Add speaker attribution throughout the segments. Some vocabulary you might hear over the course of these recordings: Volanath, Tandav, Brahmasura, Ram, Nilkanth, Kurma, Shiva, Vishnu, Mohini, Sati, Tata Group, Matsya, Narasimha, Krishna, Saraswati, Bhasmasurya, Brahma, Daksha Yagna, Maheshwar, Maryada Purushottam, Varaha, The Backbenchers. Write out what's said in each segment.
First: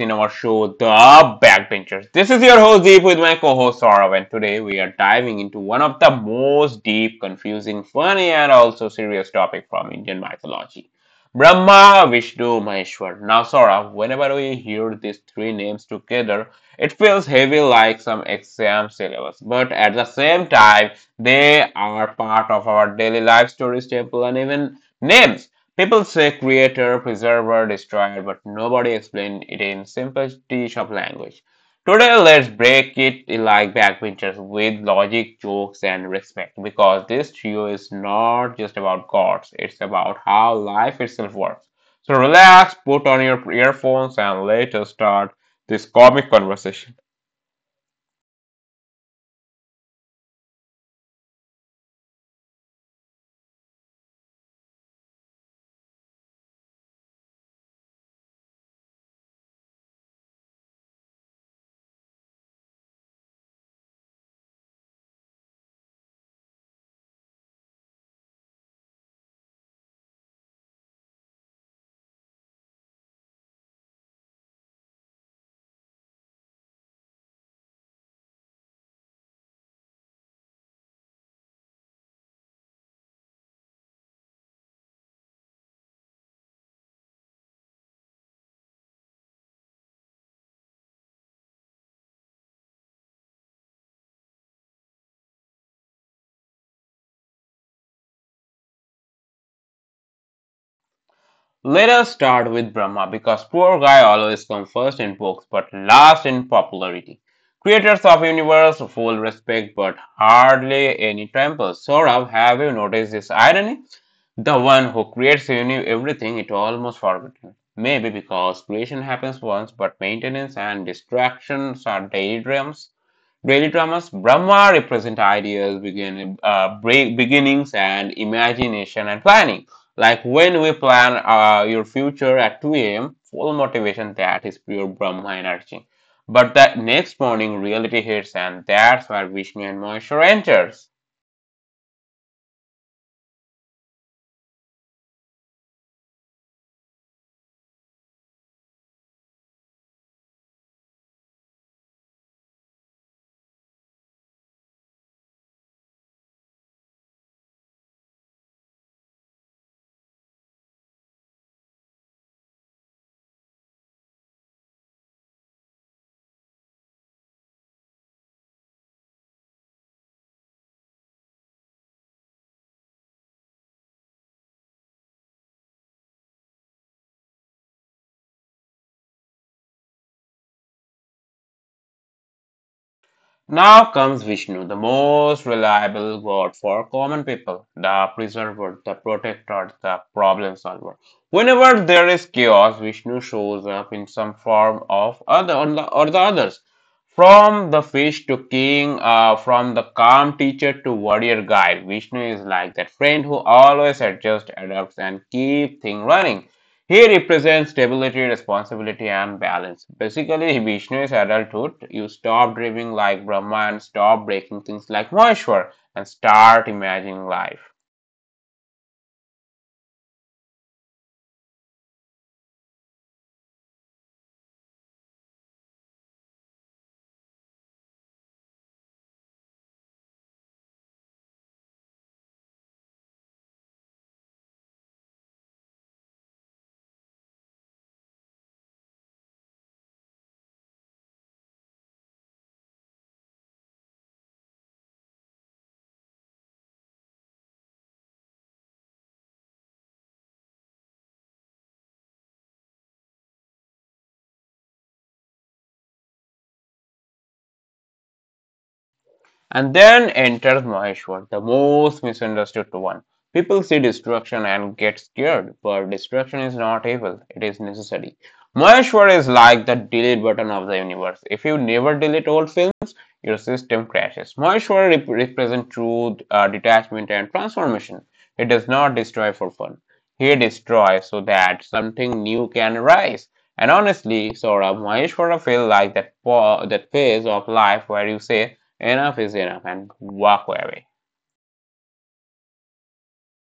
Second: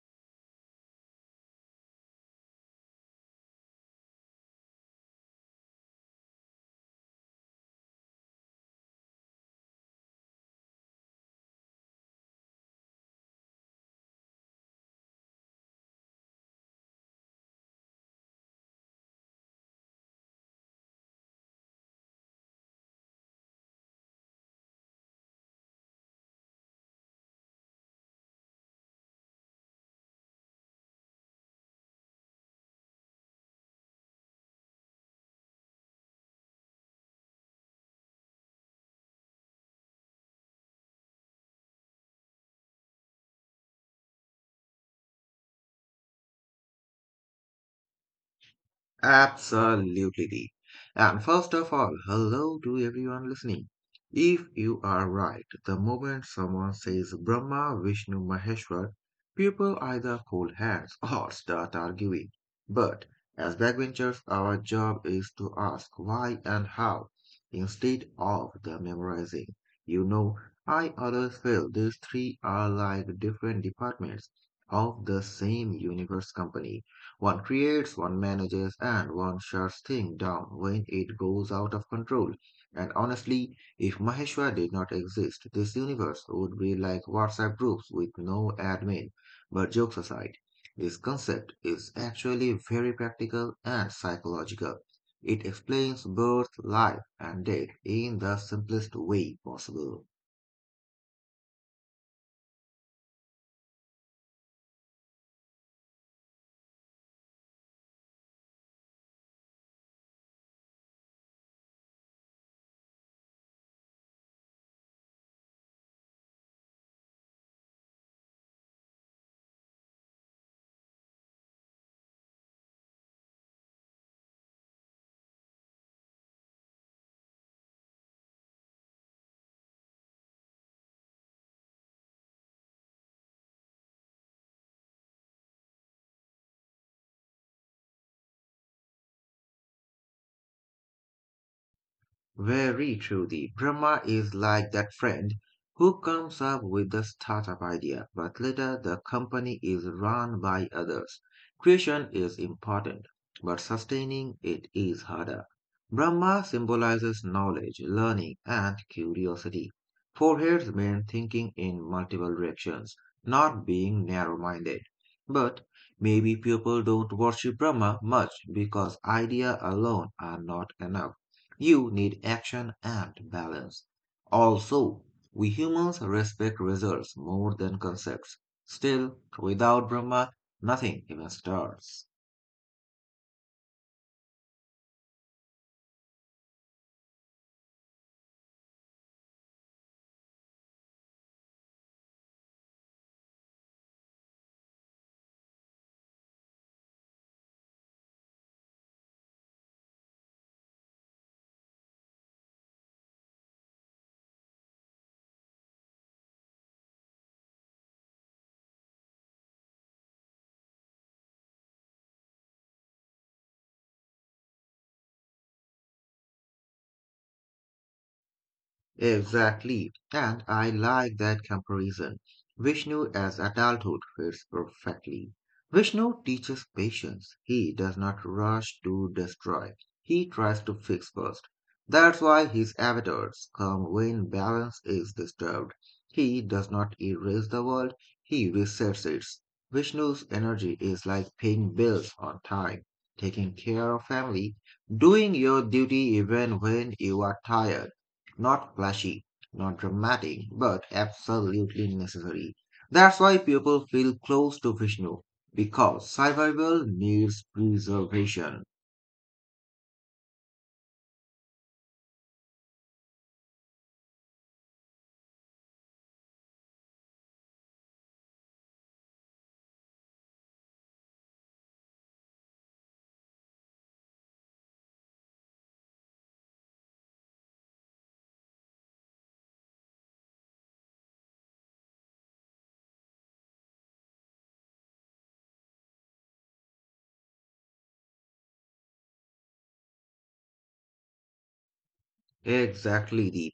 Speaker 1: in our show, The Backbenchers. This is your host Deep with my co-host Saurav, and today we are diving into one of the most deep, confusing, funny, and also serious topic from Indian mythology: Brahma, Vishnu, Maheshwar. Now, Saurav, whenever we hear these three names together, it feels heavy like some exam syllabus, but at the same time, they are part of our daily life stories, temple, and even names. People say creator, preserver, destroyer, but nobody explained it in simple T shop language. Today, let's break it like backbenchers with logic, jokes, and respect because this trio is not just about gods, it's about how life itself works. So, relax, put on your earphones, and let us start this comic conversation.
Speaker 2: Absolutely, Dee. And first of all, hello to everyone listening. If you are right, the moment someone says Brahma, Vishnu, Maheshwar, people either hold hands or start arguing. But as backbenchers, our job is to ask why and how instead of the memorizing. You know, I always feel these three are like different departments of the same universe company. One creates, one manages, and one shuts things down when it goes out of control. And honestly, if Maheshwar did not exist, this universe would be like WhatsApp groups with no admin. But jokes aside, this concept is actually very practical and psychological. It explains birth, life, and death in the simplest way possible.
Speaker 1: Let us start with Brahma because poor guy always comes first in books but last in popularity. Creators of universe, full respect but hardly any temple. Saurabh, have you noticed this irony? The one who creates everything, it almost forgotten. Maybe because creation happens once but maintenance and distractions are daydreams. Daily dramas Brahma represent ideas, beginnings, and imagination and planning. Like when we plan your future at 2 a.m., full motivation that is pure Brahma energy. But the next morning, reality hits, and that's where Vishnu and Maheshwara enters.
Speaker 2: Very truly, Brahma is like that friend who comes up with the startup idea, but later the company is run by others. Creation is important, but sustaining it is harder. Brahma symbolizes knowledge, learning, and curiosity. Foreheads mean thinking in multiple directions, not being narrow minded. But maybe people don't worship Brahma much because ideas alone are not enough. You need action and balance. Also, we humans respect results more than concepts. Still, without Brahma, nothing even starts.
Speaker 1: Now comes Vishnu, the most reliable god for common people, the preserver, the protector, the problem solver. Whenever there is chaos, Vishnu shows up in some form of other or the others. From the fish to king, from the calm teacher to warrior guide, Vishnu is like that friend who always adjusts, adapts, and keeps things running. He represents stability, responsibility, and balance. Basically, Vishnu is adulthood. You stop dreaming like Brahma and stop breaking things like Maheshwar and start imagining life.
Speaker 2: Exactly. And I like that comparison. Vishnu as adulthood fits perfectly. Vishnu teaches patience. He does not rush to destroy. He tries to fix first. That's why his avatars come when balance is disturbed. He does not erase the world, he resets it. Vishnu's energy is like paying bills on time, taking care of family, doing your duty even when you are tired. Not flashy, not dramatic, but absolutely necessary. That's why people feel close to Vishnu, because survival needs preservation.
Speaker 1: And then enters Maheshwar, the most misunderstood one. People see destruction and get scared, but destruction is not evil, it is necessary. Maheshwar is like the delete button of the universe. If you never delete old films, your system crashes. Maheshwar represents truth, detachment, and transformation. It does not destroy for fun. He destroys so that something new can arise. And honestly, Saurabh, Maheshwara feels like that phase of life where you say, enough is enough and walk away.
Speaker 2: Exactly, Deep.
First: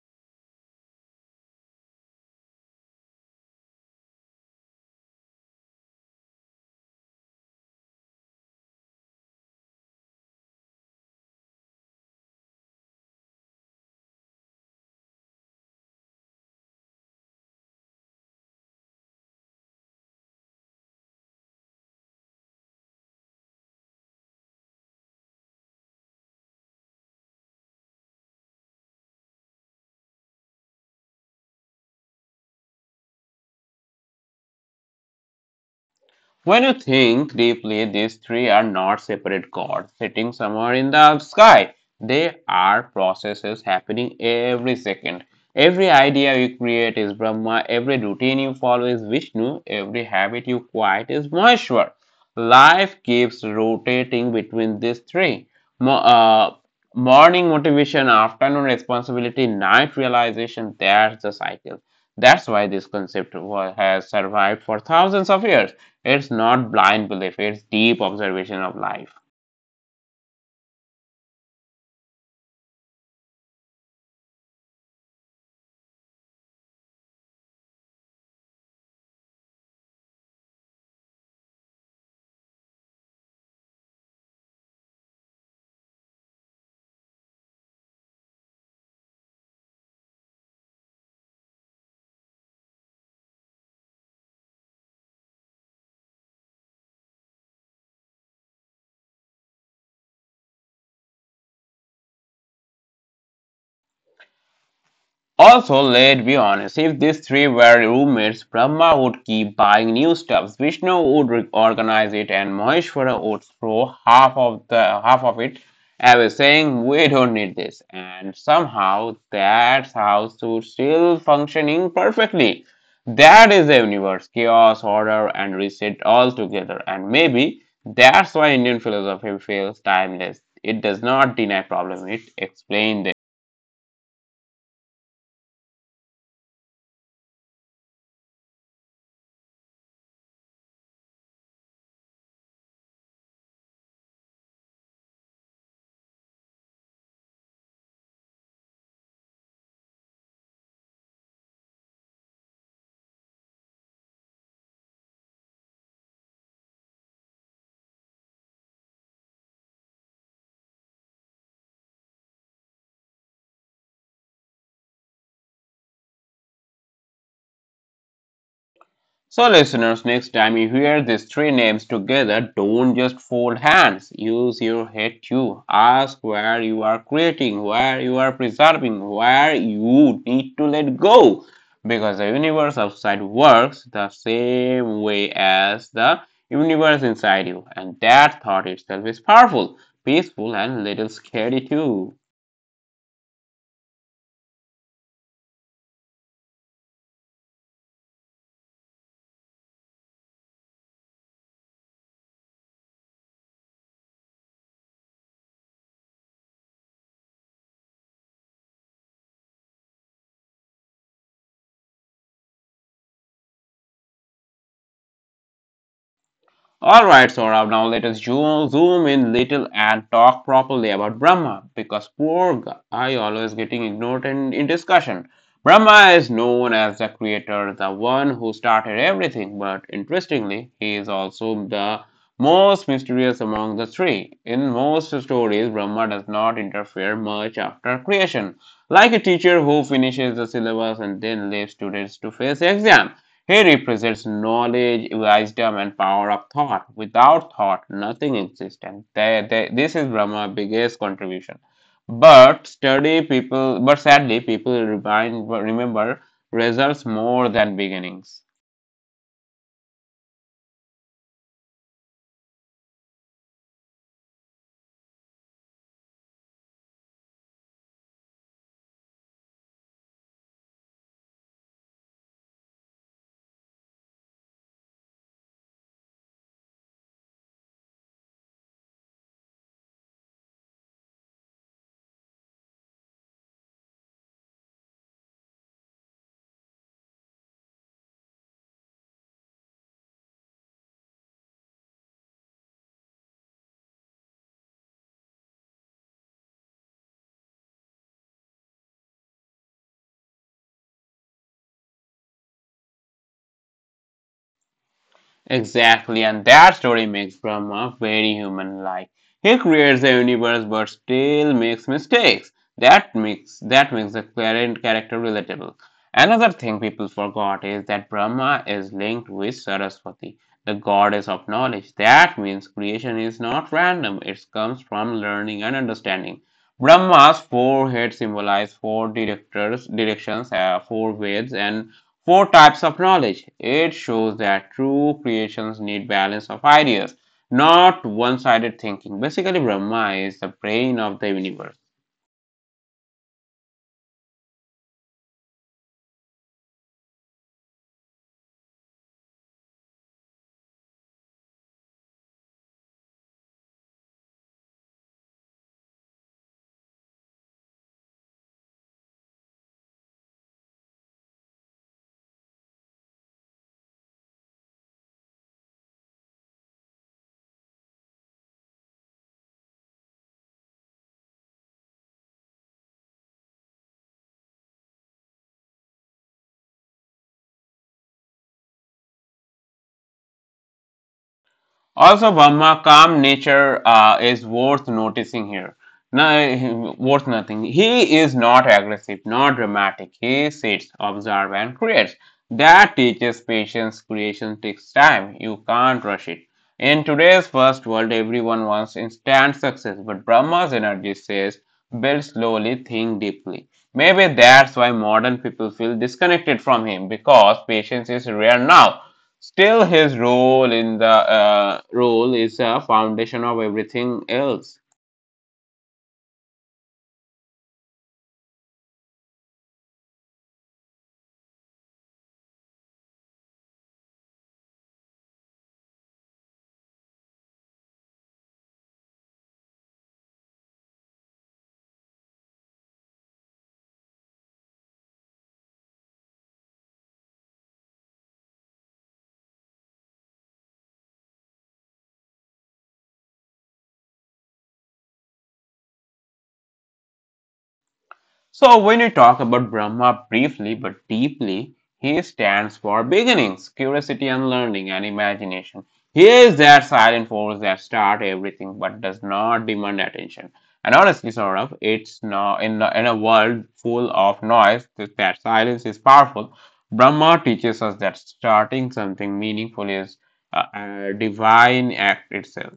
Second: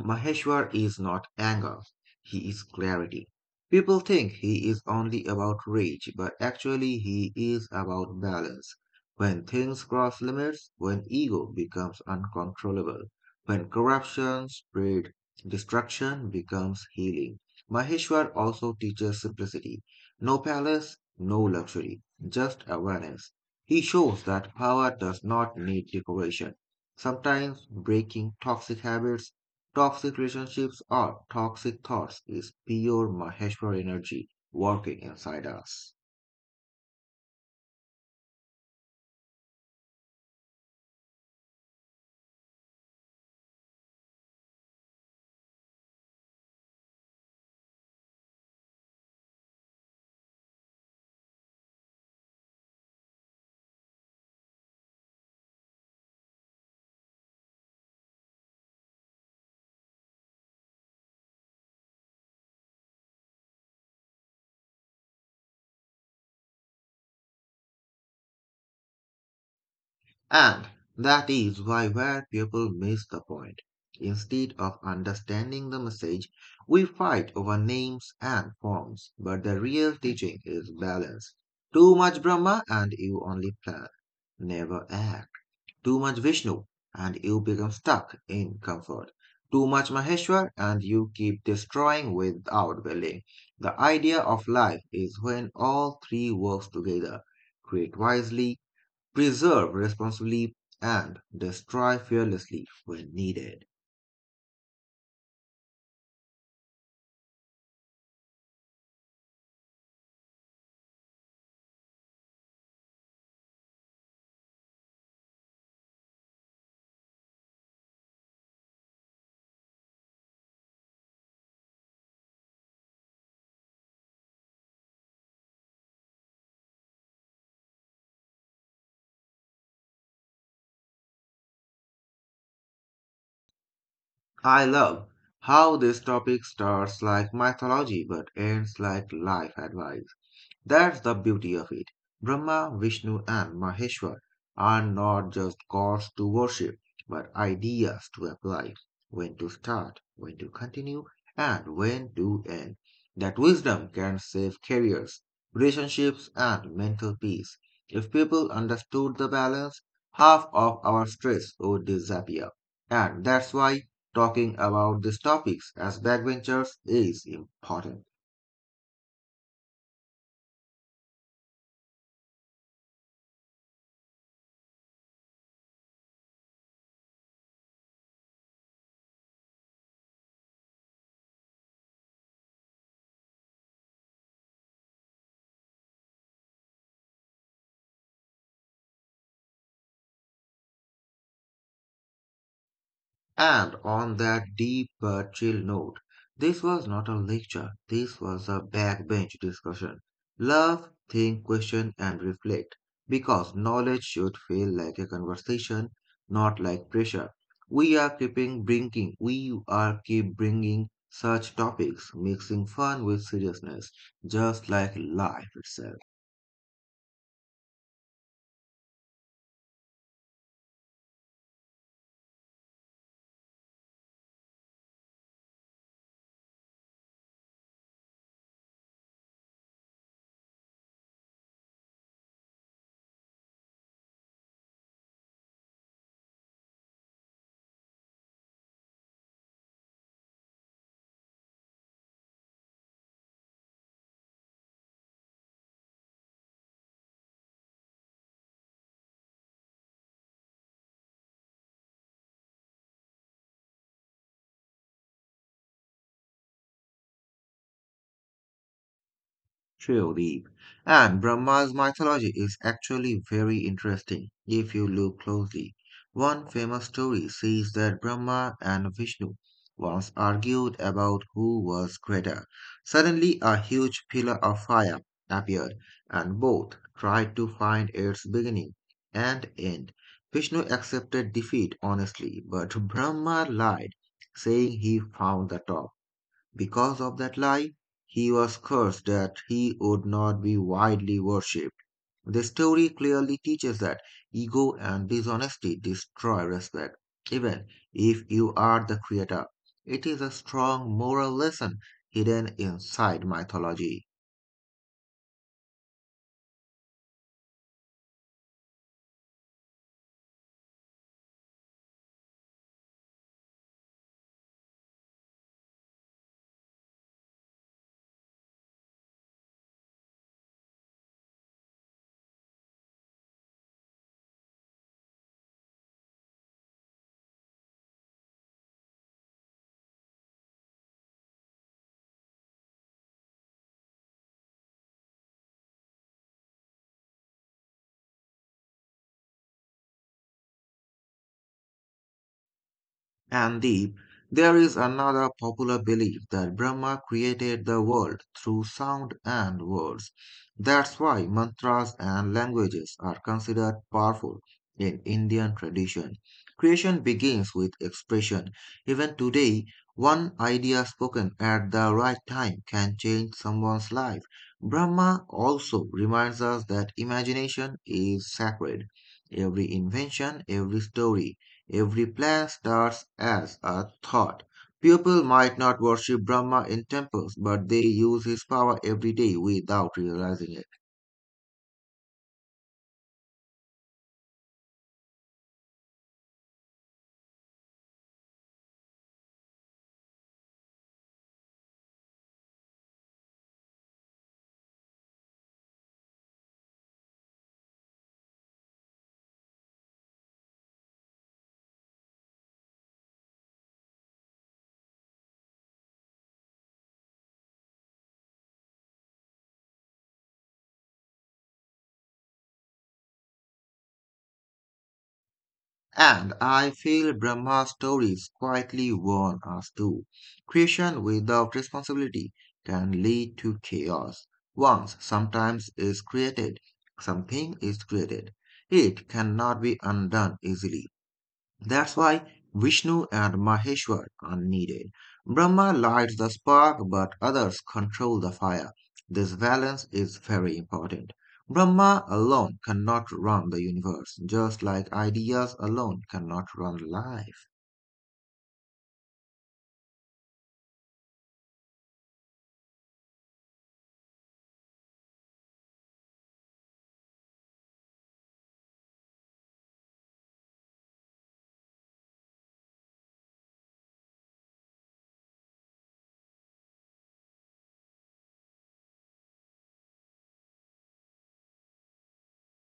Speaker 2: Maheshwar is not anger, he is clarity. People think he is only about rage, but actually he is about balance. When things cross limits, when ego becomes uncontrollable, when corruption spread, destruction becomes healing. Maheshwar also teaches simplicity. No palace, no luxury, just awareness. He shows that power does not need decoration. Sometimes breaking toxic habits, toxic relationships or toxic thoughts is pure Maheshwar energy working inside us.
Speaker 1: When you think deeply, these three are not separate gods sitting somewhere in the sky. They are processes happening every second. Every idea you create is Brahma, every routine you follow is Vishnu, every habit you quiet is Maheshwar. Life keeps rotating between these three. Mo- uh, Morning motivation, afternoon responsibility, night realization, that's the cycle. That's why this concept has survived for thousands of years. It's not blind belief, it's deep observation of life.
Speaker 2: And that is why where people miss the point. Instead of understanding the message, we fight over names and forms, but the real teaching is balance. Too much Brahma and you only plan. Never act. Too much Vishnu and you become stuck in comfort. Too much Maheshwar and you keep destroying without building. The idea of life is when all three works together. Create wisely, preserve responsibly, and destroy fearlessly when needed.
Speaker 1: Also, let's be honest, if these three were roommates, Brahma would keep buying new stuffs, Vishnu would organize it, and Maheshwara would throw half of it away, saying we don't need this. And somehow that house would still functioning perfectly. That is the universe, chaos, order, and reset all together. And maybe that's why Indian philosophy feels timeless. It does not deny problems; it explains them.
Speaker 2: I love how this topic starts like mythology but ends like life advice. That's the beauty of it. Brahma, Vishnu, and Maheshwar are not just gods to worship, but ideas to apply. When to start, when to continue, and when to end. That wisdom can save careers, relationships, and mental peace. If people understood the balance, half of our stress would disappear. And that's why talking about these topics as backbenchers is important.
Speaker 1: So, listeners, next time you hear these three names together, don't just fold hands. Use your head too. Ask where you are creating, where you are preserving, where you need to let go. Because the universe outside works the same way as the universe inside you. And that thought itself is powerful, peaceful, and little scary too.
Speaker 2: And on that deep but chill note, this was not a lecture, this was a backbench discussion. Love, think, question, and reflect. Because knowledge should feel like a conversation, not like pressure. We we are keep bringing such topics, mixing fun with seriousness, just like life itself.
Speaker 1: Alright, Saurabh, now let us zoom in little and talk properly about Brahma because poor guy always getting ignored in discussion. Brahma is known as the creator, the one who started everything, but interestingly, he is also the most mysterious among the three. In most stories, Brahma does not interfere much after creation, like a teacher who finishes the syllabus and then leaves students to face the exam. He represents knowledge, wisdom, and power of thought. Without thought, nothing exists. And this is Brahma's biggest contribution. But sadly, people remember results more than beginnings.
Speaker 2: Surely. And Brahma's mythology is actually very interesting if you look closely. One famous story says that Brahma and Vishnu once argued about who was greater. Suddenly, a huge pillar of fire appeared, and both tried to find its beginning and end. Vishnu accepted defeat honestly, but Brahma lied, saying he found the top. Because of that lie, he was cursed that he would not be widely worshipped. The story clearly teaches that ego and dishonesty destroy respect, even if you are the creator. It is a strong moral lesson hidden inside mythology.
Speaker 1: Exactly, and that story makes Brahma very human like. He creates a universe but still makes mistakes. That makes the current character relatable. Another thing people forgot is that Brahma is linked with Saraswati, the goddess of knowledge. That means creation is not random, it comes from learning and understanding. Brahma's forehead symbolizes four directions, four waves, and four types of knowledge. It shows that true creations need balance of ideas, not one sided thinking. Basically, Brahma is the brain of the universe.
Speaker 2: And Deep, there is another popular belief that Brahma created the world through sound and words. That's why mantras and languages are considered powerful in Indian tradition. Creation begins with expression. Even today, one idea spoken at the right time can change someone's life. Brahma also reminds us that imagination is sacred. Every invention, every story, every plan starts as a thought. People might not worship Brahma in temples, but they use his power every day without realizing it.
Speaker 1: Also, Brahma calm nature is worth noticing here. No, worth nothing. He is not aggressive, not dramatic. He sits, observes, and creates. That teaches patience. Creation takes time. You can't rush it. In today's fast world, everyone wants instant success, but Brahma's energy says build slowly, think deeply. Maybe that's why modern people feel disconnected from him because patience is rare now. Still, his role in the role is a foundation of everything else.
Speaker 2: And I feel Brahma stories quietly warn us too. Creation without responsibility can lead to chaos. Once sometimes is created, something is created. It cannot be undone easily. That's why Vishnu and Maheshwar are needed. Brahma lights the spark, but others control the fire. This balance is very important. Brahma alone cannot run the universe, just like ideas alone cannot run life.
Speaker 1: So, when you talk about Brahma briefly but deeply, he stands for beginnings, curiosity and learning, and imagination. He is that silent force that starts everything but does not demand attention. And honestly, Saurabh, it's not in a world full of noise that that silence is powerful. Brahma teaches us that starting something meaningful is a divine act itself.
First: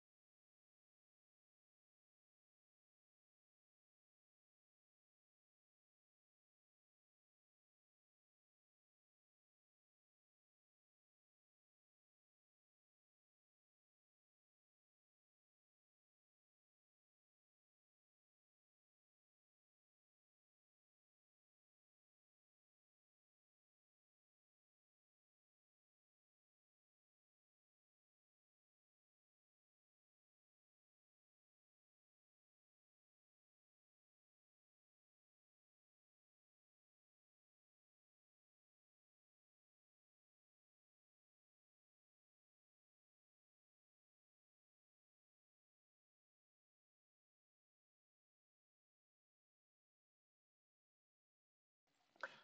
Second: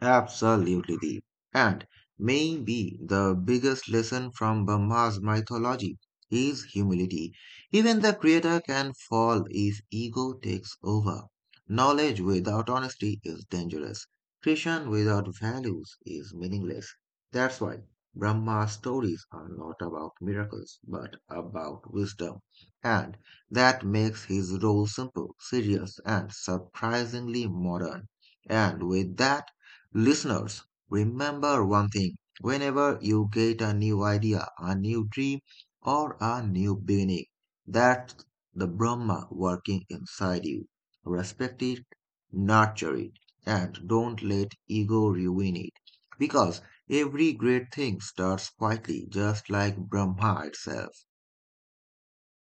Speaker 2: Absolutely, Deep. And maybe the biggest lesson from Brahma's mythology is humility. Even the creator can fall if ego takes over. Knowledge without honesty is dangerous. Creation without values is meaningless. That's why Brahma's stories are not about miracles, but about wisdom. And that makes his role simple, serious, and surprisingly modern. And with that, listeners, remember one thing. Whenever you get a new idea, a new dream, or a new beginning, that's the Brahma working inside you. Respect it, nurture it, and don't let ego ruin it. Because every great thing starts quietly, just like Brahma itself.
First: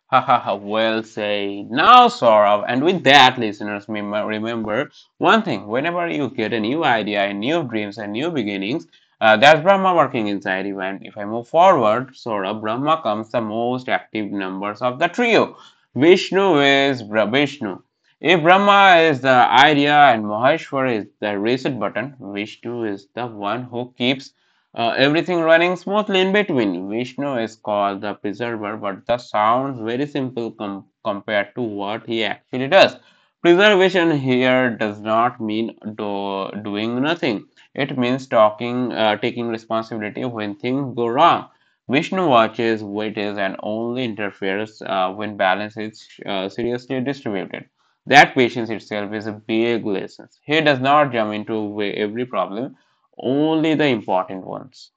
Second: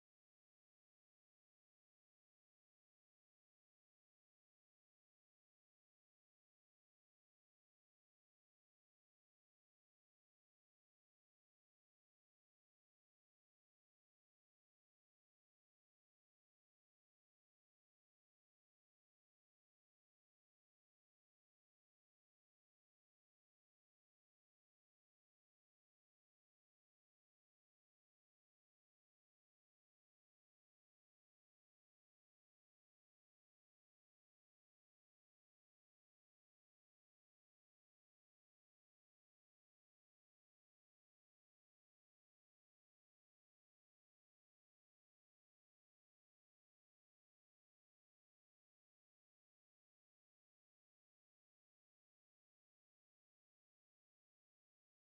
Speaker 1: Ha ha ha, well said. Now, Saurav, and with that, listeners, remember one thing whenever you get a new idea, and new dreams, and new beginnings, that's Brahma working inside you. And if I move forward, Saurav, Brahma comes the most active numbers of the trio. Vishnu is Vishnu. If Brahma is the idea and Maheshwar is the reset button, Vishnu is the one who keeps everything running smoothly in between. Vishnu is called the preserver, but that sounds very simple compared to what he actually does. Preservation here does not mean doing nothing. It means taking responsibility when things go wrong. Vishnu watches, waits, and only interferes when balance is seriously distributed. That patience itself is a big lesson. He does not jump into every problem only the important ones.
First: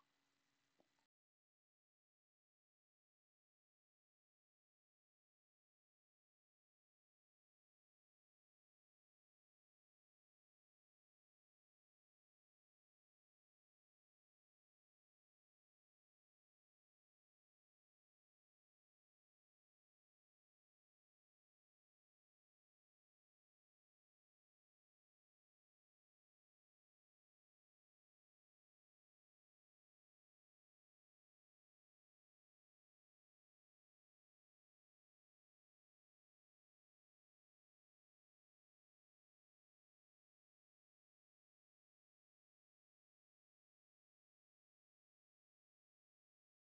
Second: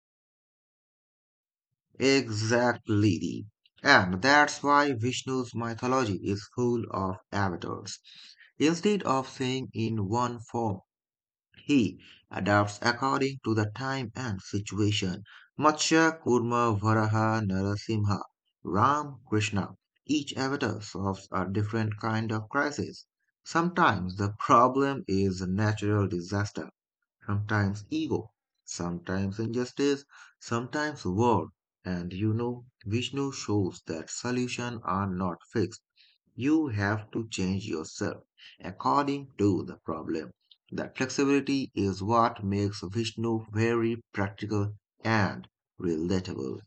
Speaker 2: Exactly. And that's why Vishnu's mythology is full of avatars. Instead of saying in one form, he adapts according to the time and situation. Matsya, Kurma, Varaha, Narasimha, Ram, Krishna. Each avatar solves a different kind of crisis. Sometimes the problem is a natural disaster, sometimes ego, sometimes injustice, sometimes war. And Vishnu shows that solutions are not fixed. You have to change yourself according to the problem. That flexibility is what makes Vishnu very practical and relatable.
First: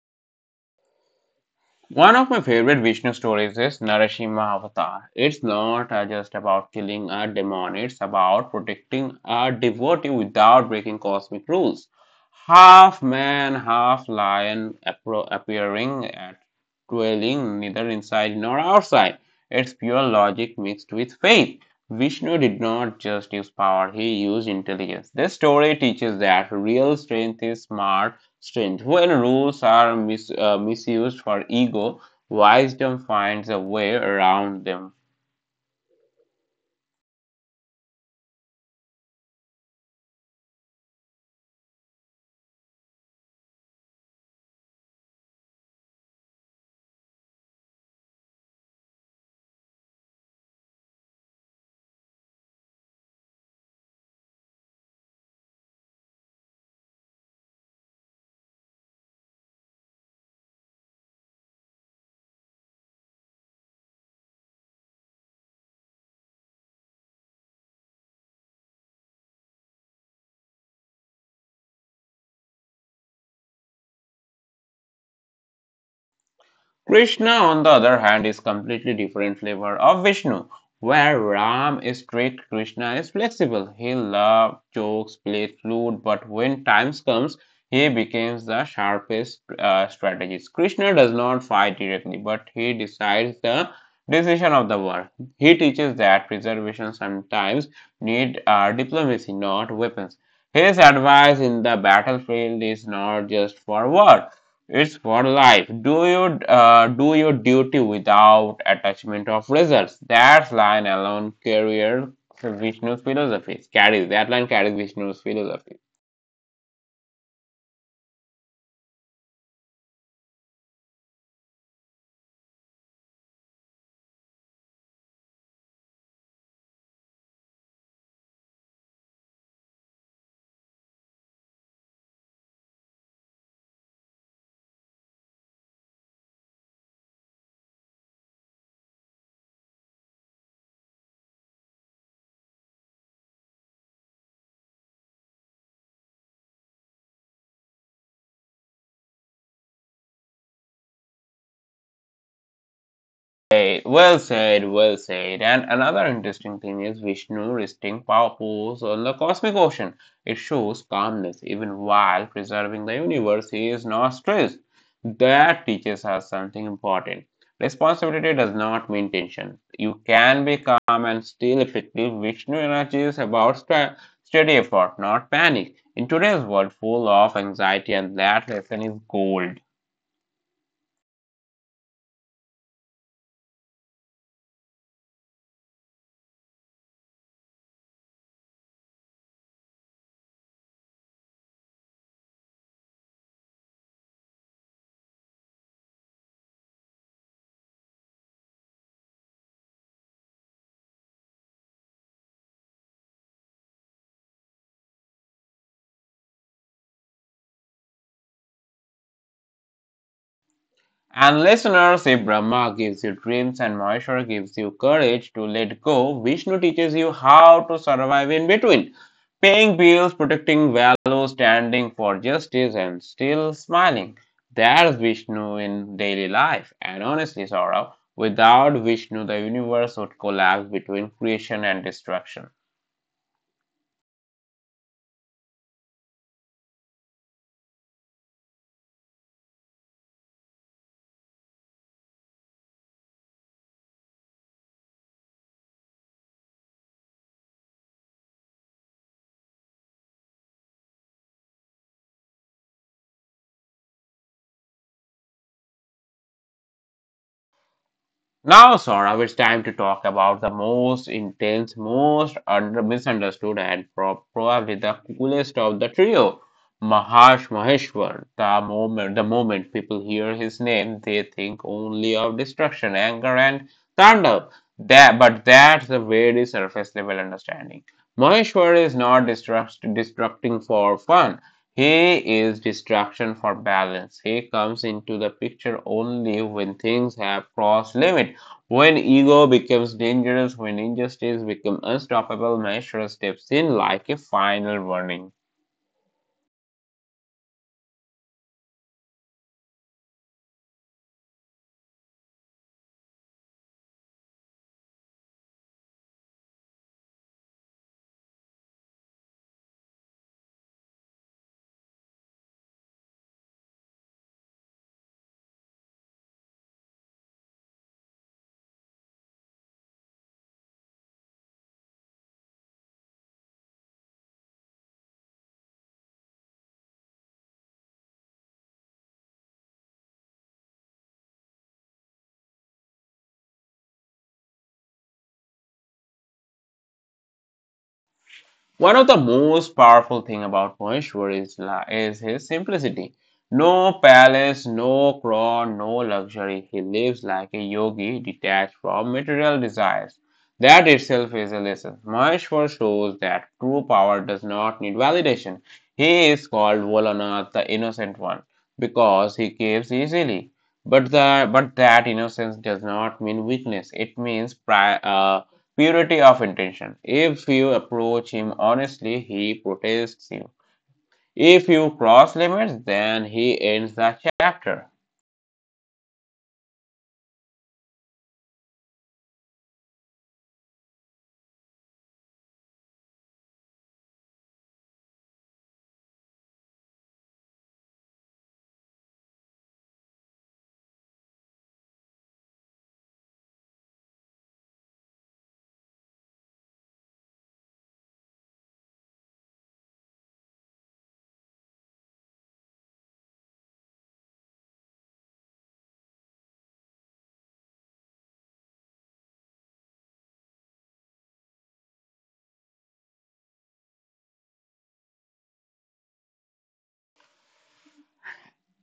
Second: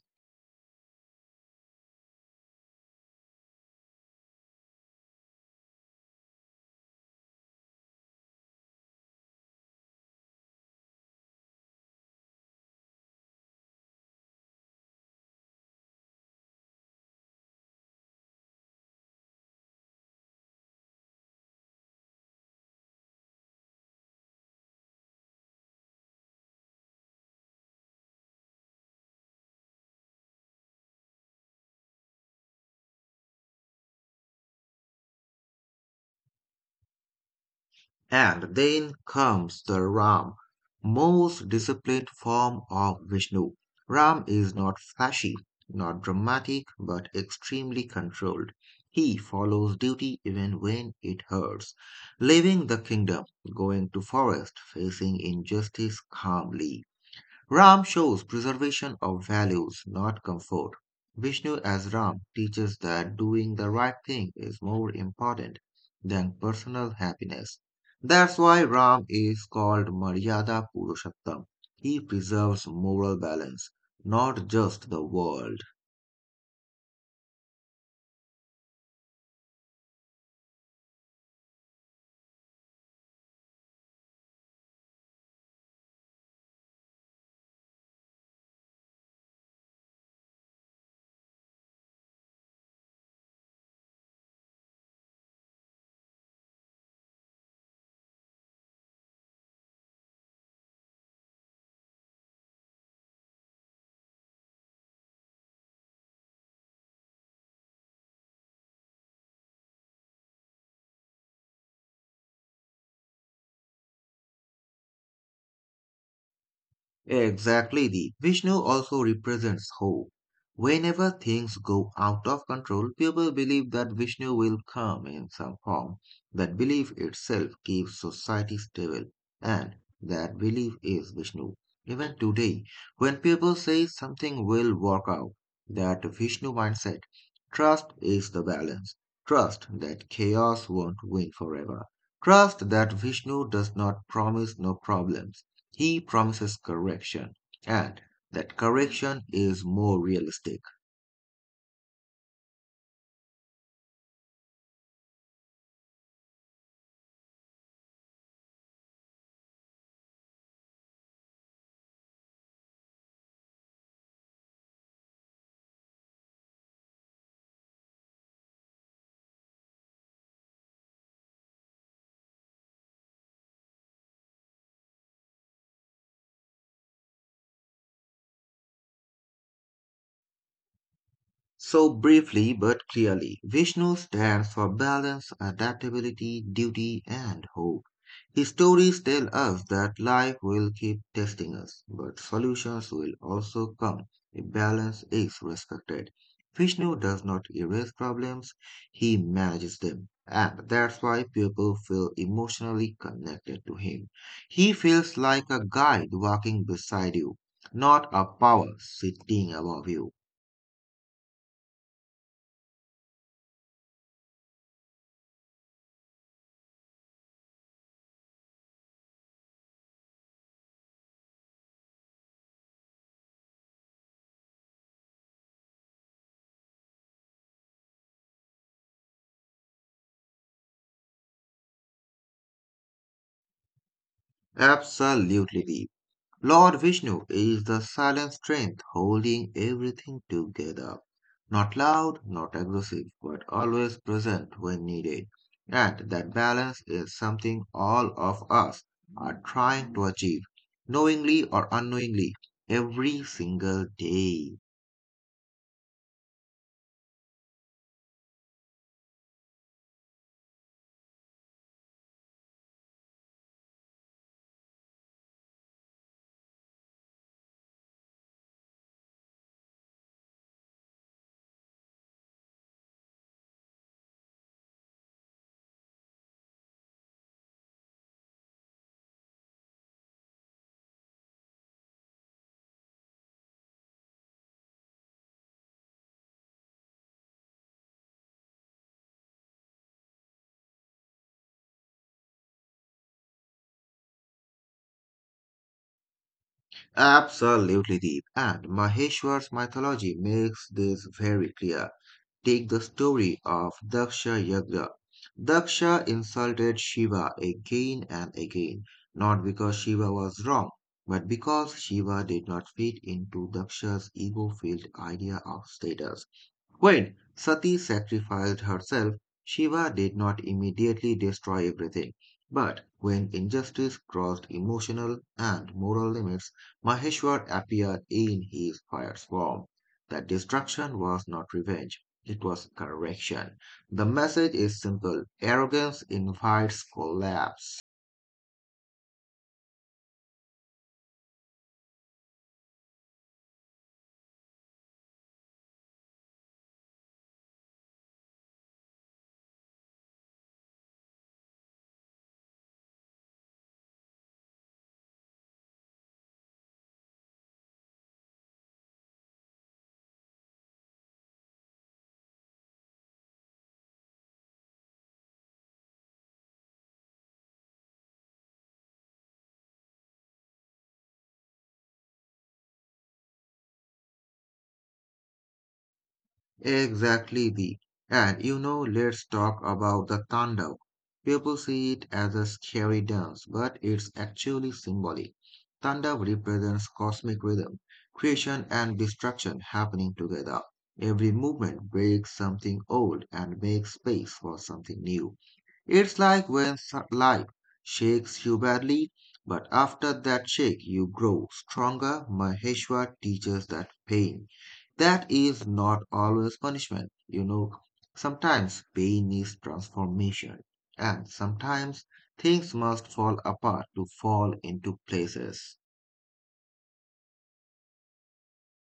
Speaker 1: One of my favorite Vishnu stories is Narasimha Avatar. It's not just about killing a demon, it's about protecting a devotee without breaking cosmic rules. Half man, half lion appearing at dwelling neither inside nor outside. It's pure logic mixed with faith. Vishnu did not just use power, he used intelligence. This story teaches that real strength is smart strength. When rules are misused for ego, wisdom finds a way around them.
Speaker 2: And then comes the Ram, most disciplined form of Vishnu. Ram is not flashy, not dramatic, but extremely controlled. He follows duty even when it hurts, leaving the kingdom, going to forest, facing injustice calmly. Ram shows preservation of values, not comfort. Vishnu as Ram teaches that doing the right thing is more important than personal happiness. That's why Ram is called Maryada Purushottam. He preserves moral balance, not just the world.
Speaker 1: Krishna, on the other hand, is completely different flavor of Vishnu. Where Ram is strict, Krishna is flexible. He loves jokes, plays flute, but when times comes, he becomes the sharpest strategist. Krishna does not fight directly, but he decides the decision of the war. He teaches that preservation sometimes need diplomacy, not weapons. His advice in the battlefield is not just for war. It's for life. Do your duty without attachment of results? That line alone carries Vishnu's philosophy. Carries That line carries Vishnu's philosophy.
Speaker 2: Exactly, the Vishnu also represents hope. Whenever things go out of control, people believe that Vishnu will come in some form. That belief itself keeps society stable, and that belief is Vishnu. Even today, when people say something will work out, that Vishnu mindset, trust is the balance. Trust that chaos won't win forever. Trust that Vishnu does not promise no problems. He promises correction, and that correction is more realistic.
Speaker 1: Hey, well said, well said. And another interesting thing is Vishnu resting power pose on the cosmic ocean. It shows calmness even while preserving the universe. He is not stressed. That teaches us something important. Responsibility does not mean tension. You can be calm and still effective. Vishnu energy is about steady effort, not panic. In today's world full of anxiety, and that lesson is gold.
Speaker 2: So briefly but clearly, Vishnu stands for balance, adaptability, duty, and hope. His stories tell us that life will keep testing us, but solutions will also come if balance is respected. Vishnu does not erase problems, he manages them. And that's why people feel emotionally connected to him. He feels like a guide walking beside you, not a power sitting above you.
Speaker 1: And listeners, if Brahma gives you dreams and Maheshwar gives you courage to let go, Vishnu teaches you how to survive in between, paying bills, protecting values, standing for justice, and still smiling. That's Vishnu in daily life. And honestly, Saurabh, without Vishnu, the universe would collapse between creation and destruction.
Speaker 2: Absolutely, deep. Lord Vishnu is the silent strength holding everything together. Not loud, not aggressive, but always present when needed. And that balance is something all of us are trying to achieve, knowingly or unknowingly, every single day.
Speaker 1: Now, Saurabh, it's time to talk about the most intense, most under misunderstood, and probably the coolest of the trio, Maharsh Maheshwar. The moment people hear his name, they think only of destruction, anger, and thunder. But that's a very surface level understanding. Maheshwar is not destructing for fun. He is destruction for balance. He comes into the picture only when things have crossed limit. When ego becomes dangerous, when injustice becomes unstoppable, measure steps in like a final warning.
Speaker 2: Absolutely, deep. And Maheshwar's mythology makes this very clear. Take the story of Daksha Yagna. Daksha insulted Shiva again and again, not because Shiva was wrong, but because Shiva did not fit into Daksha's ego filled idea of status. When Sati sacrificed herself, Shiva did not immediately destroy everything. But when injustice crossed emotional and moral limits, Maheshwar appeared in his fierce form. That destruction was not revenge, it was correction. The message is simple arrogance invites collapse.
Speaker 1: One of the most powerful thing about Mahishwar is his simplicity. No palace, no crown, no luxury. He lives like a yogi detached from material desires. That itself is a lesson. Maheshwar shows that true power does not need validation. He is called Volanath, the innocent one, because he gives easily. But that innocence does not mean weakness. It means pride. Purity of intention. If you approach him honestly, he protests you. If you cross limits, then he ends the chapter.
Speaker 2: Exactly, the and you know, let's talk about the Tandav. People see it as a scary dance, but it's actually symbolic. Tandav represents cosmic rhythm, creation and destruction happening together. Every movement breaks something old and makes space for something new. It's like when life shakes you badly, but after that shake, you grow stronger. Maheshwar teaches that pain that is not always punishment. Sometimes pain is transformation, and sometimes things must fall apart to fall into places.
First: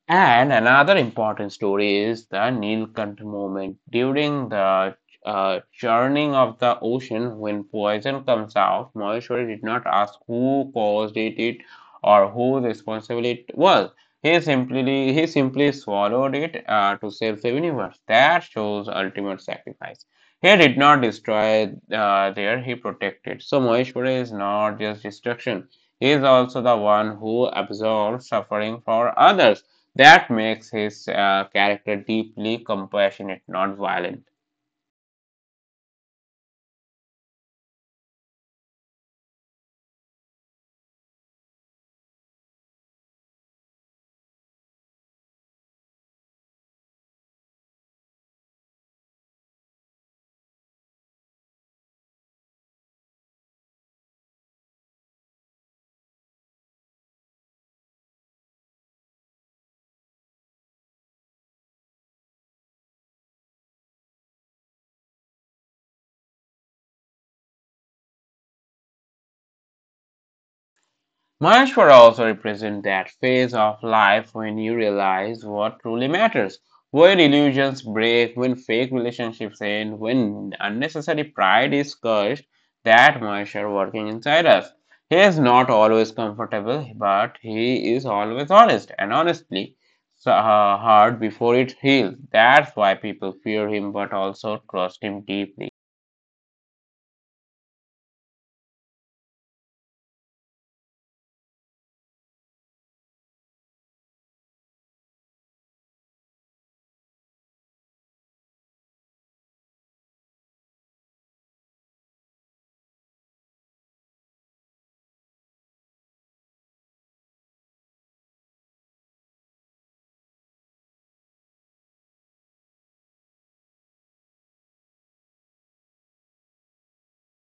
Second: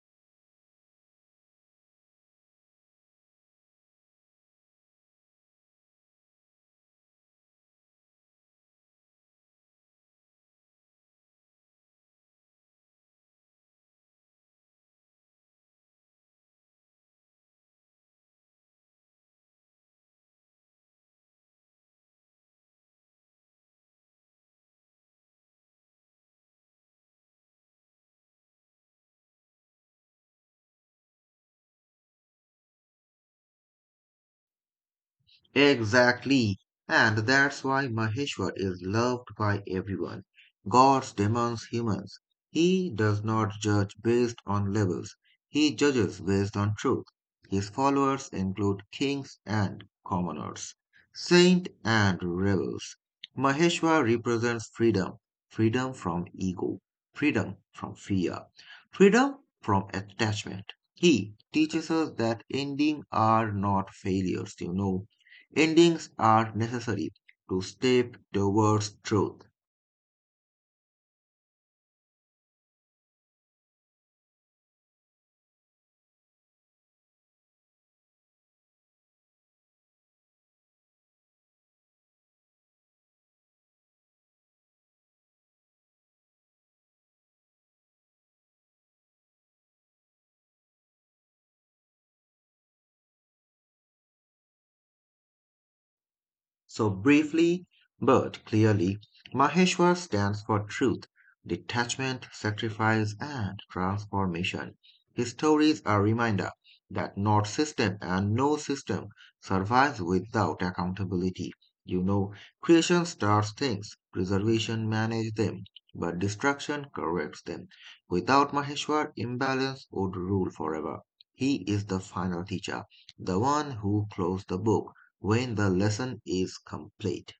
Speaker 1: And another important story is the Nilkanth movement. During the churning of the ocean, when poison comes out, Maheshwari did not ask who caused it, it or who responsible it was. He simply swallowed it to save the universe. That shows ultimate sacrifice. He did not destroy he protected. So Maheshwari is not just destruction. He is also the one who absorbs suffering for others. That makes his character deeply compassionate, not violent.
Speaker 2: Exactly. And that's why Maheshwar is loved by everyone. Gods, demons, humans. He does not judge based on levels. He judges based on truth. His followers include kings and commoners, saints and rebels. Maheshwar represents freedom, freedom from ego, freedom from fear, freedom from attachment. He teaches us that endings are not failures. Endings are necessary to step towards truth.
Speaker 1: Maheshwara also represents that phase of life when you realize what truly matters, when illusions break, when fake relationships end, when unnecessary pride is cursed. That Maheshwara working inside us. He is not always comfortable, but he is always honest, and honestly, so, hard before it heals. That's why people fear him, but also trust him deeply.
Speaker 2: So briefly, but clearly, Maheshwar stands for truth, detachment, sacrifice, and transformation. His stories are a reminder that not system and no system survives without accountability. You know, creation starts things, preservation manages them, but destruction corrects them. Without Maheshwar, imbalance would rule forever. He is the final teacher, the one who closed the book when the lesson is complete.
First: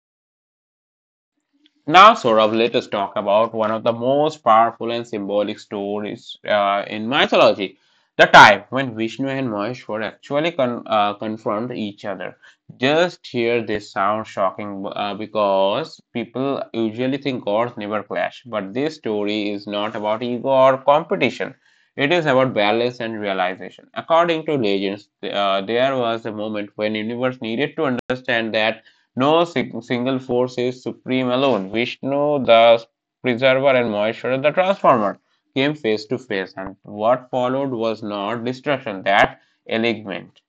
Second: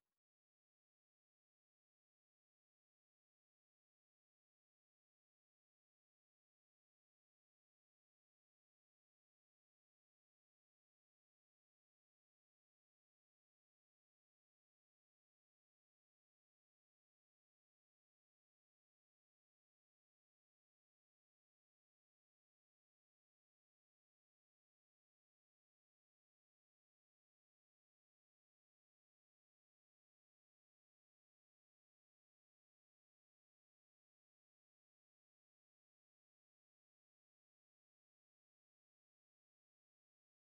Speaker 1: Now, Saurabh, let us talk about one of the most powerful and symbolic stories in mythology. The time when Vishnu and Maheshwar actually confront each other. Just hear this sound shocking because people usually think gods never clash, but this story is not about ego or competition. It is about balance and realization. According to legends, there was a moment when universe needed to understand that no sing- single force is supreme alone. Vishnu, the preserver, and Maheshwara, the transformer, came face to face, and what followed was not destruction, that alignment.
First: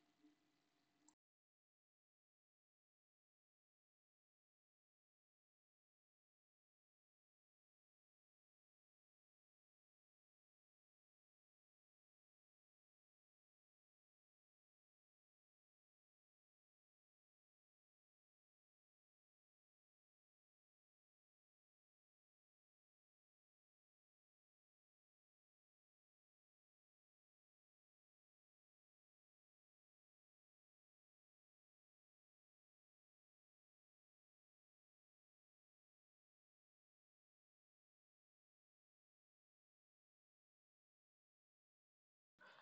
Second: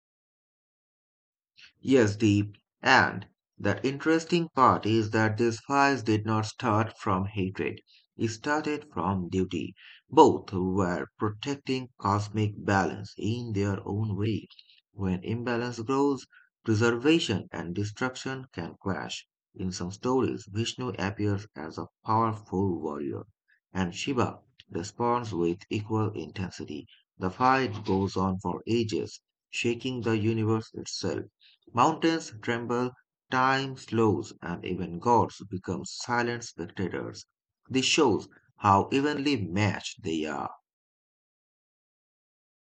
Speaker 2: Yes, Deep. And the interesting part is that these fires did not start from hatred. It started from duty. Both were protecting cosmic balance in their own way. When imbalance grows, preservation and destruction can clash. In some stories, Vishnu appears as a powerful warrior, and Shiva responds with equal intensity. The fight goes on for ages, shaking the universe itself. Mountains tremble, time slows, and even gods become silent spectators. This shows how evenly matched they are.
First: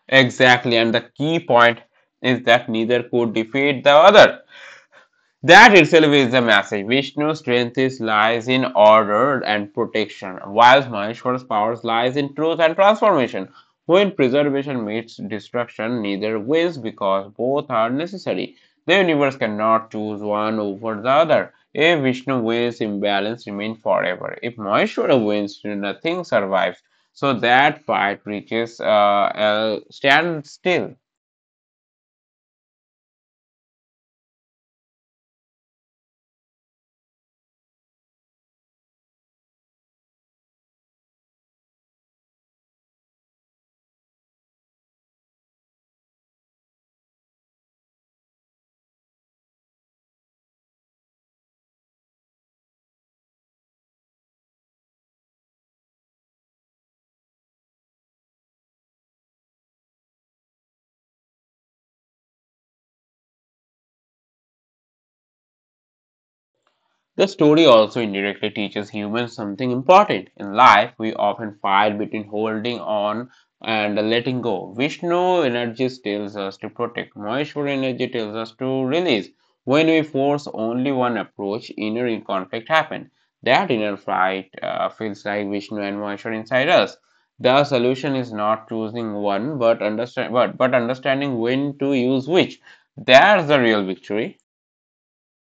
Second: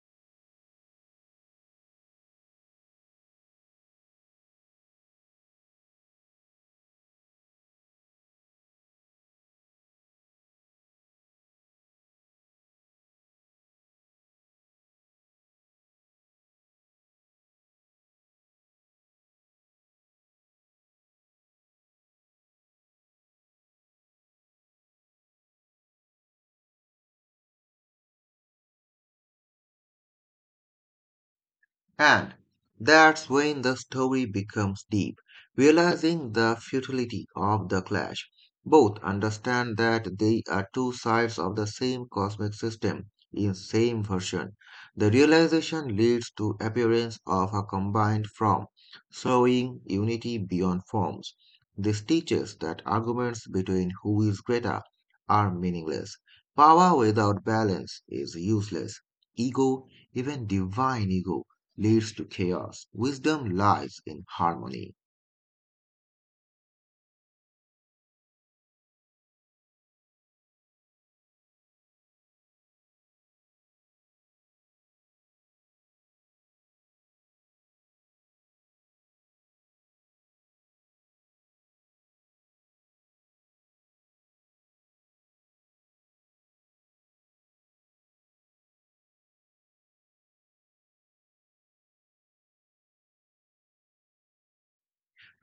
Speaker 1: Exactly, and the key point is that neither could defeat the other. That itself is the message. Vishnu's strength is lies in order and protection, while Maheshwara's powers lies in truth and transformation. When preservation meets destruction, neither wins because both are necessary. The universe cannot choose one over the other. If Vishnu wins, imbalance remains forever. If Maheshwara wins, nothing survives. So that fight reaches a standstill.
Speaker 2: And that's when the story becomes deep, realizing the futility of the clash. Both understand that they are two sides of the same cosmic system in same version. The realization leads to appearance of a combined form, showing unity beyond forms. This teaches that arguments between who is greater are meaningless. Power without balance is useless. Ego, even divine ego, leads to chaos. Wisdom lies in harmony.
Speaker 1: The story also indirectly teaches humans something important. In life, we often fight between holding on and letting go. Vishnu energy tells us to protect, Maheshwar energy tells us to release. When we force only one approach, inner conflict happens. That inner fight feels like Vishnu and Maheshwar inside us. The solution is not choosing one, but but understanding when to use which. That's the real victory.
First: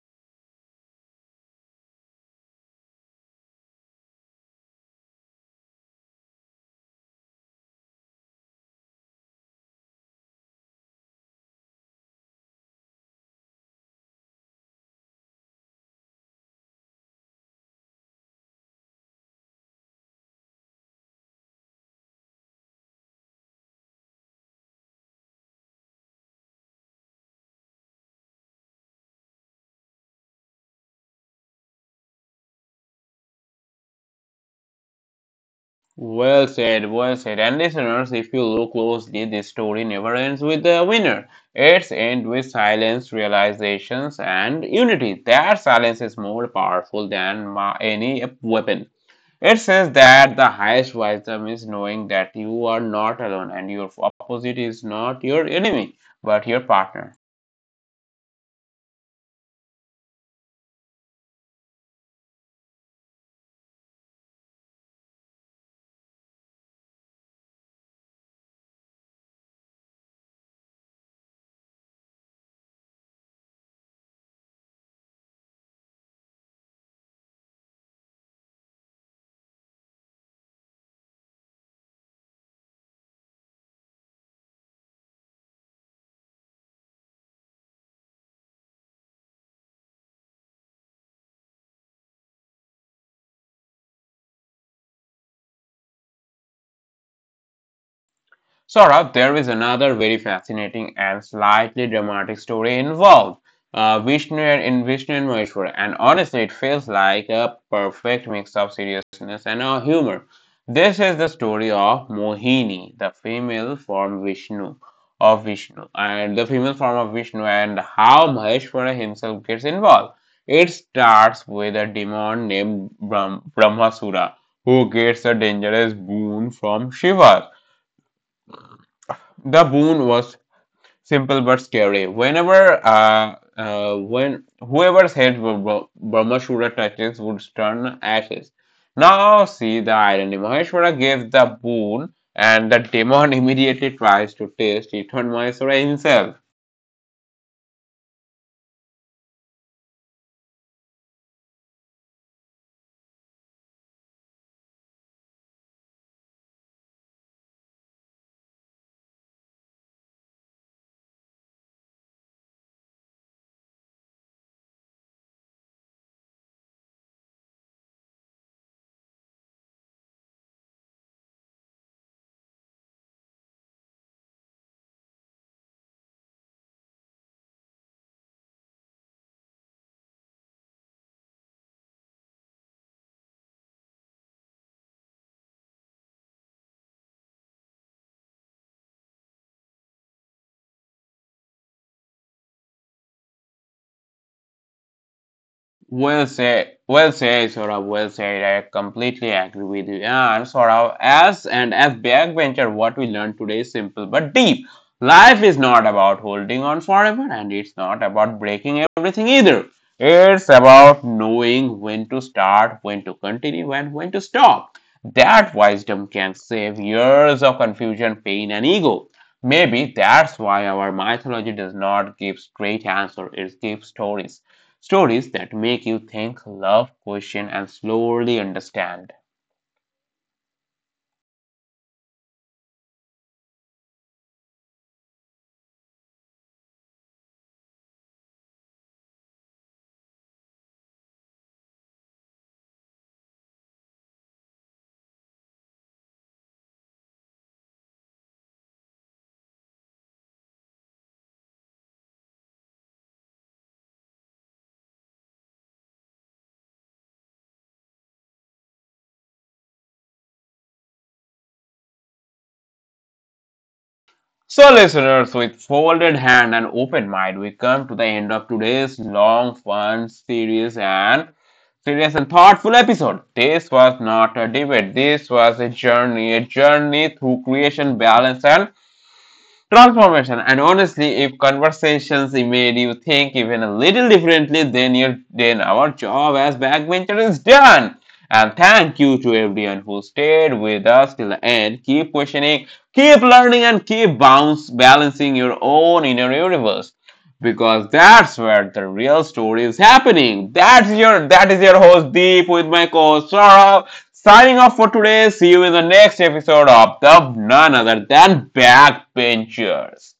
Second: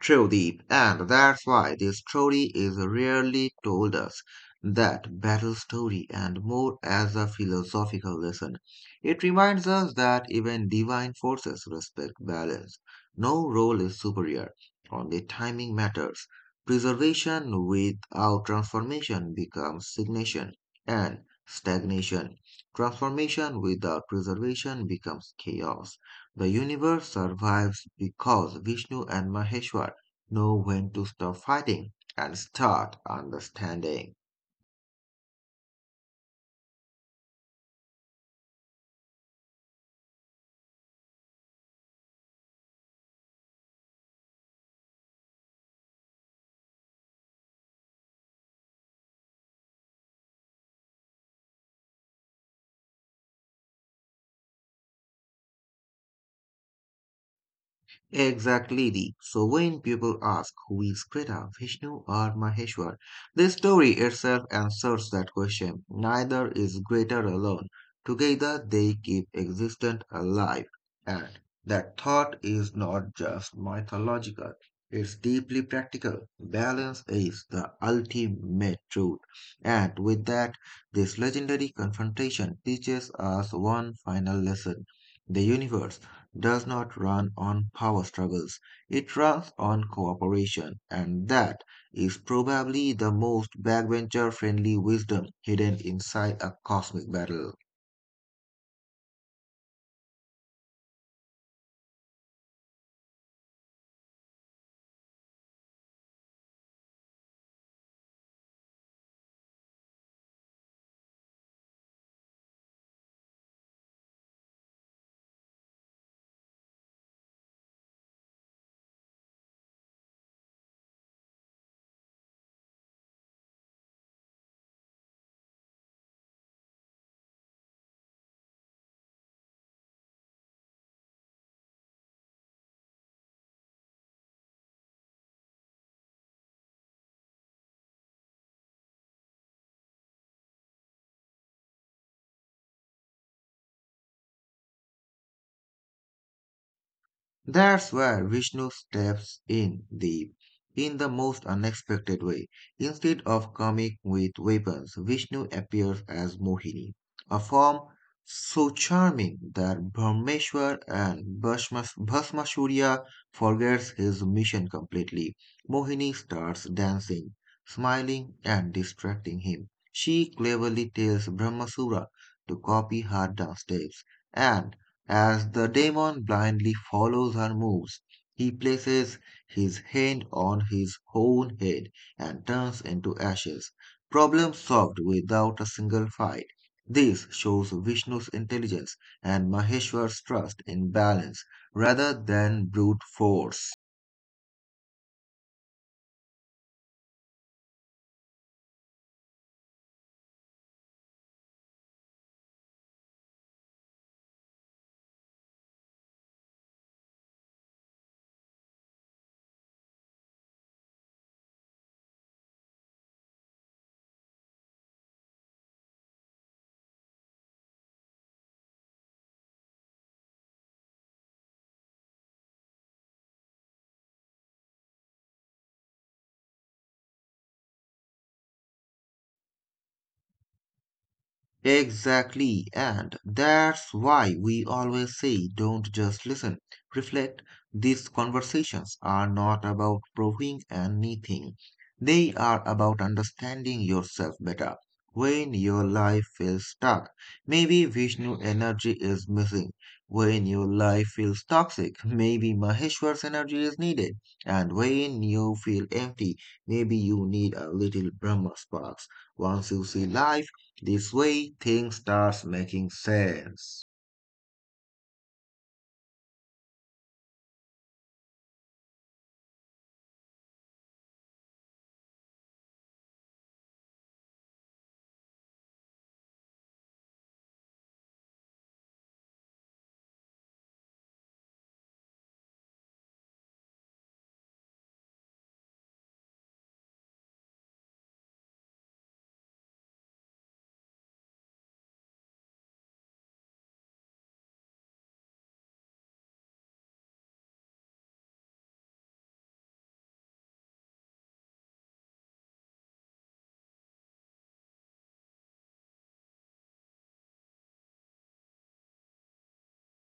Speaker 2: True deep, and that's why this story is rarely told us. That battle story and more as a philosophical lesson. It reminds us that even divine forces respect balance. No role is superior, only timing matters. Preservation without transformation becomes stagnation, and stagnation. Transformation without preservation becomes chaos. The universe survives because Vishnu and Maheshwar know when to stop fighting and start understanding.
Speaker 1: Well said, well said. And listeners, if you look closely, this story never ends with a winner. It's ends with silence, realizations, and unity. That silence is more powerful than any weapon. It says that the highest wisdom is knowing that you are not alone and your opposite is not your enemy, but your partner.
Speaker 2: Exactly. Dee. So when people ask who is Krita, Vishnu or Maheshwar, the story itself answers that question. Neither is greater alone. Together they keep existence alive. And that thought is not just mythological, it's deeply practical. Balance is the ultimate truth. And with that, this legendary confrontation teaches us one final lesson. The universe does not run on power struggles, it runs on cooperation, and that is probably the most backbencher friendly wisdom hidden inside a cosmic battle.
Speaker 1: Saurabh, there is another very fascinating and slightly dramatic story involved. Vishnu and in Vishnu and Maheshwar, and honestly, it feels like a perfect mix of seriousness and humor. This is the story of Mohini, the female form Vishnu of Vishnu, and the female form of Vishnu, and how Maheshwara himself gets involved. It starts with a demon named Brahmasura who gets a dangerous boon from Shiva. The boon was simple but scary. When whoever's head Brahmashura touches would turn ashes. Now see the irony. Maheshwara gave the boon and the demon immediately tries to taste it on Maheshwara himself.
Speaker 2: That's where Vishnu steps in the most unexpected way. Instead of coming with weapons, Vishnu appears as Mohini, a form so charming that Brahmeshwar and Bhasmasurya forgets his mission completely. Mohini starts dancing, smiling and distracting him. She cleverly tells Brahmasura to copy her dance steps, and as the demon blindly follows her moves, he places his hand on his own head and turns into ashes. Problem solved without a single fight. This shows Vishnu's intelligence and Maheshwar's trust in balance rather than brute force.
Speaker 1: Well said, Saurabh, well said. I completely agree with you. Yeah. And Saurabh, as and as backbencher, what we learned today is simple but deep. Life is not about holding on forever, and it's not about breaking everything either. It's about knowing when to start, when to continue, and when to stop. That wisdom can save years of confusion, pain, and ego. Maybe that's why our mythology does not give straight answers, it gives stories. Stories that make you think, love, question, and slowly understand.
Speaker 2: Exactly. And that's why we always say don't just listen, reflect. These conversations are not about proving anything, they are about understanding yourself better. When your life feels stuck, maybe Vishnu energy is missing. When your life feels toxic, maybe Maheshwar's energy is needed. And when you feel empty, maybe you need a little Brahma sparks. Once you see life, this way, things starts making sense.
Speaker 1: So, listeners, with folded hand and open mind, we come to the end of today's long, fun, serious and thoughtful episode. This was not a debate. This was a journey through creation, balance, and transformation. And honestly, if conversations made you think even a little differently, then your then our job as backbencher is done. And thank you to everyone who stayed with us till the end. Keep questioning, keep learning, and keep bounce balancing your own inner universe. Because that's where the real story is happening. That is your host Deep with my co-host Saurabh. Signing off for today. See you in the next episode of the none other than Backbenchers.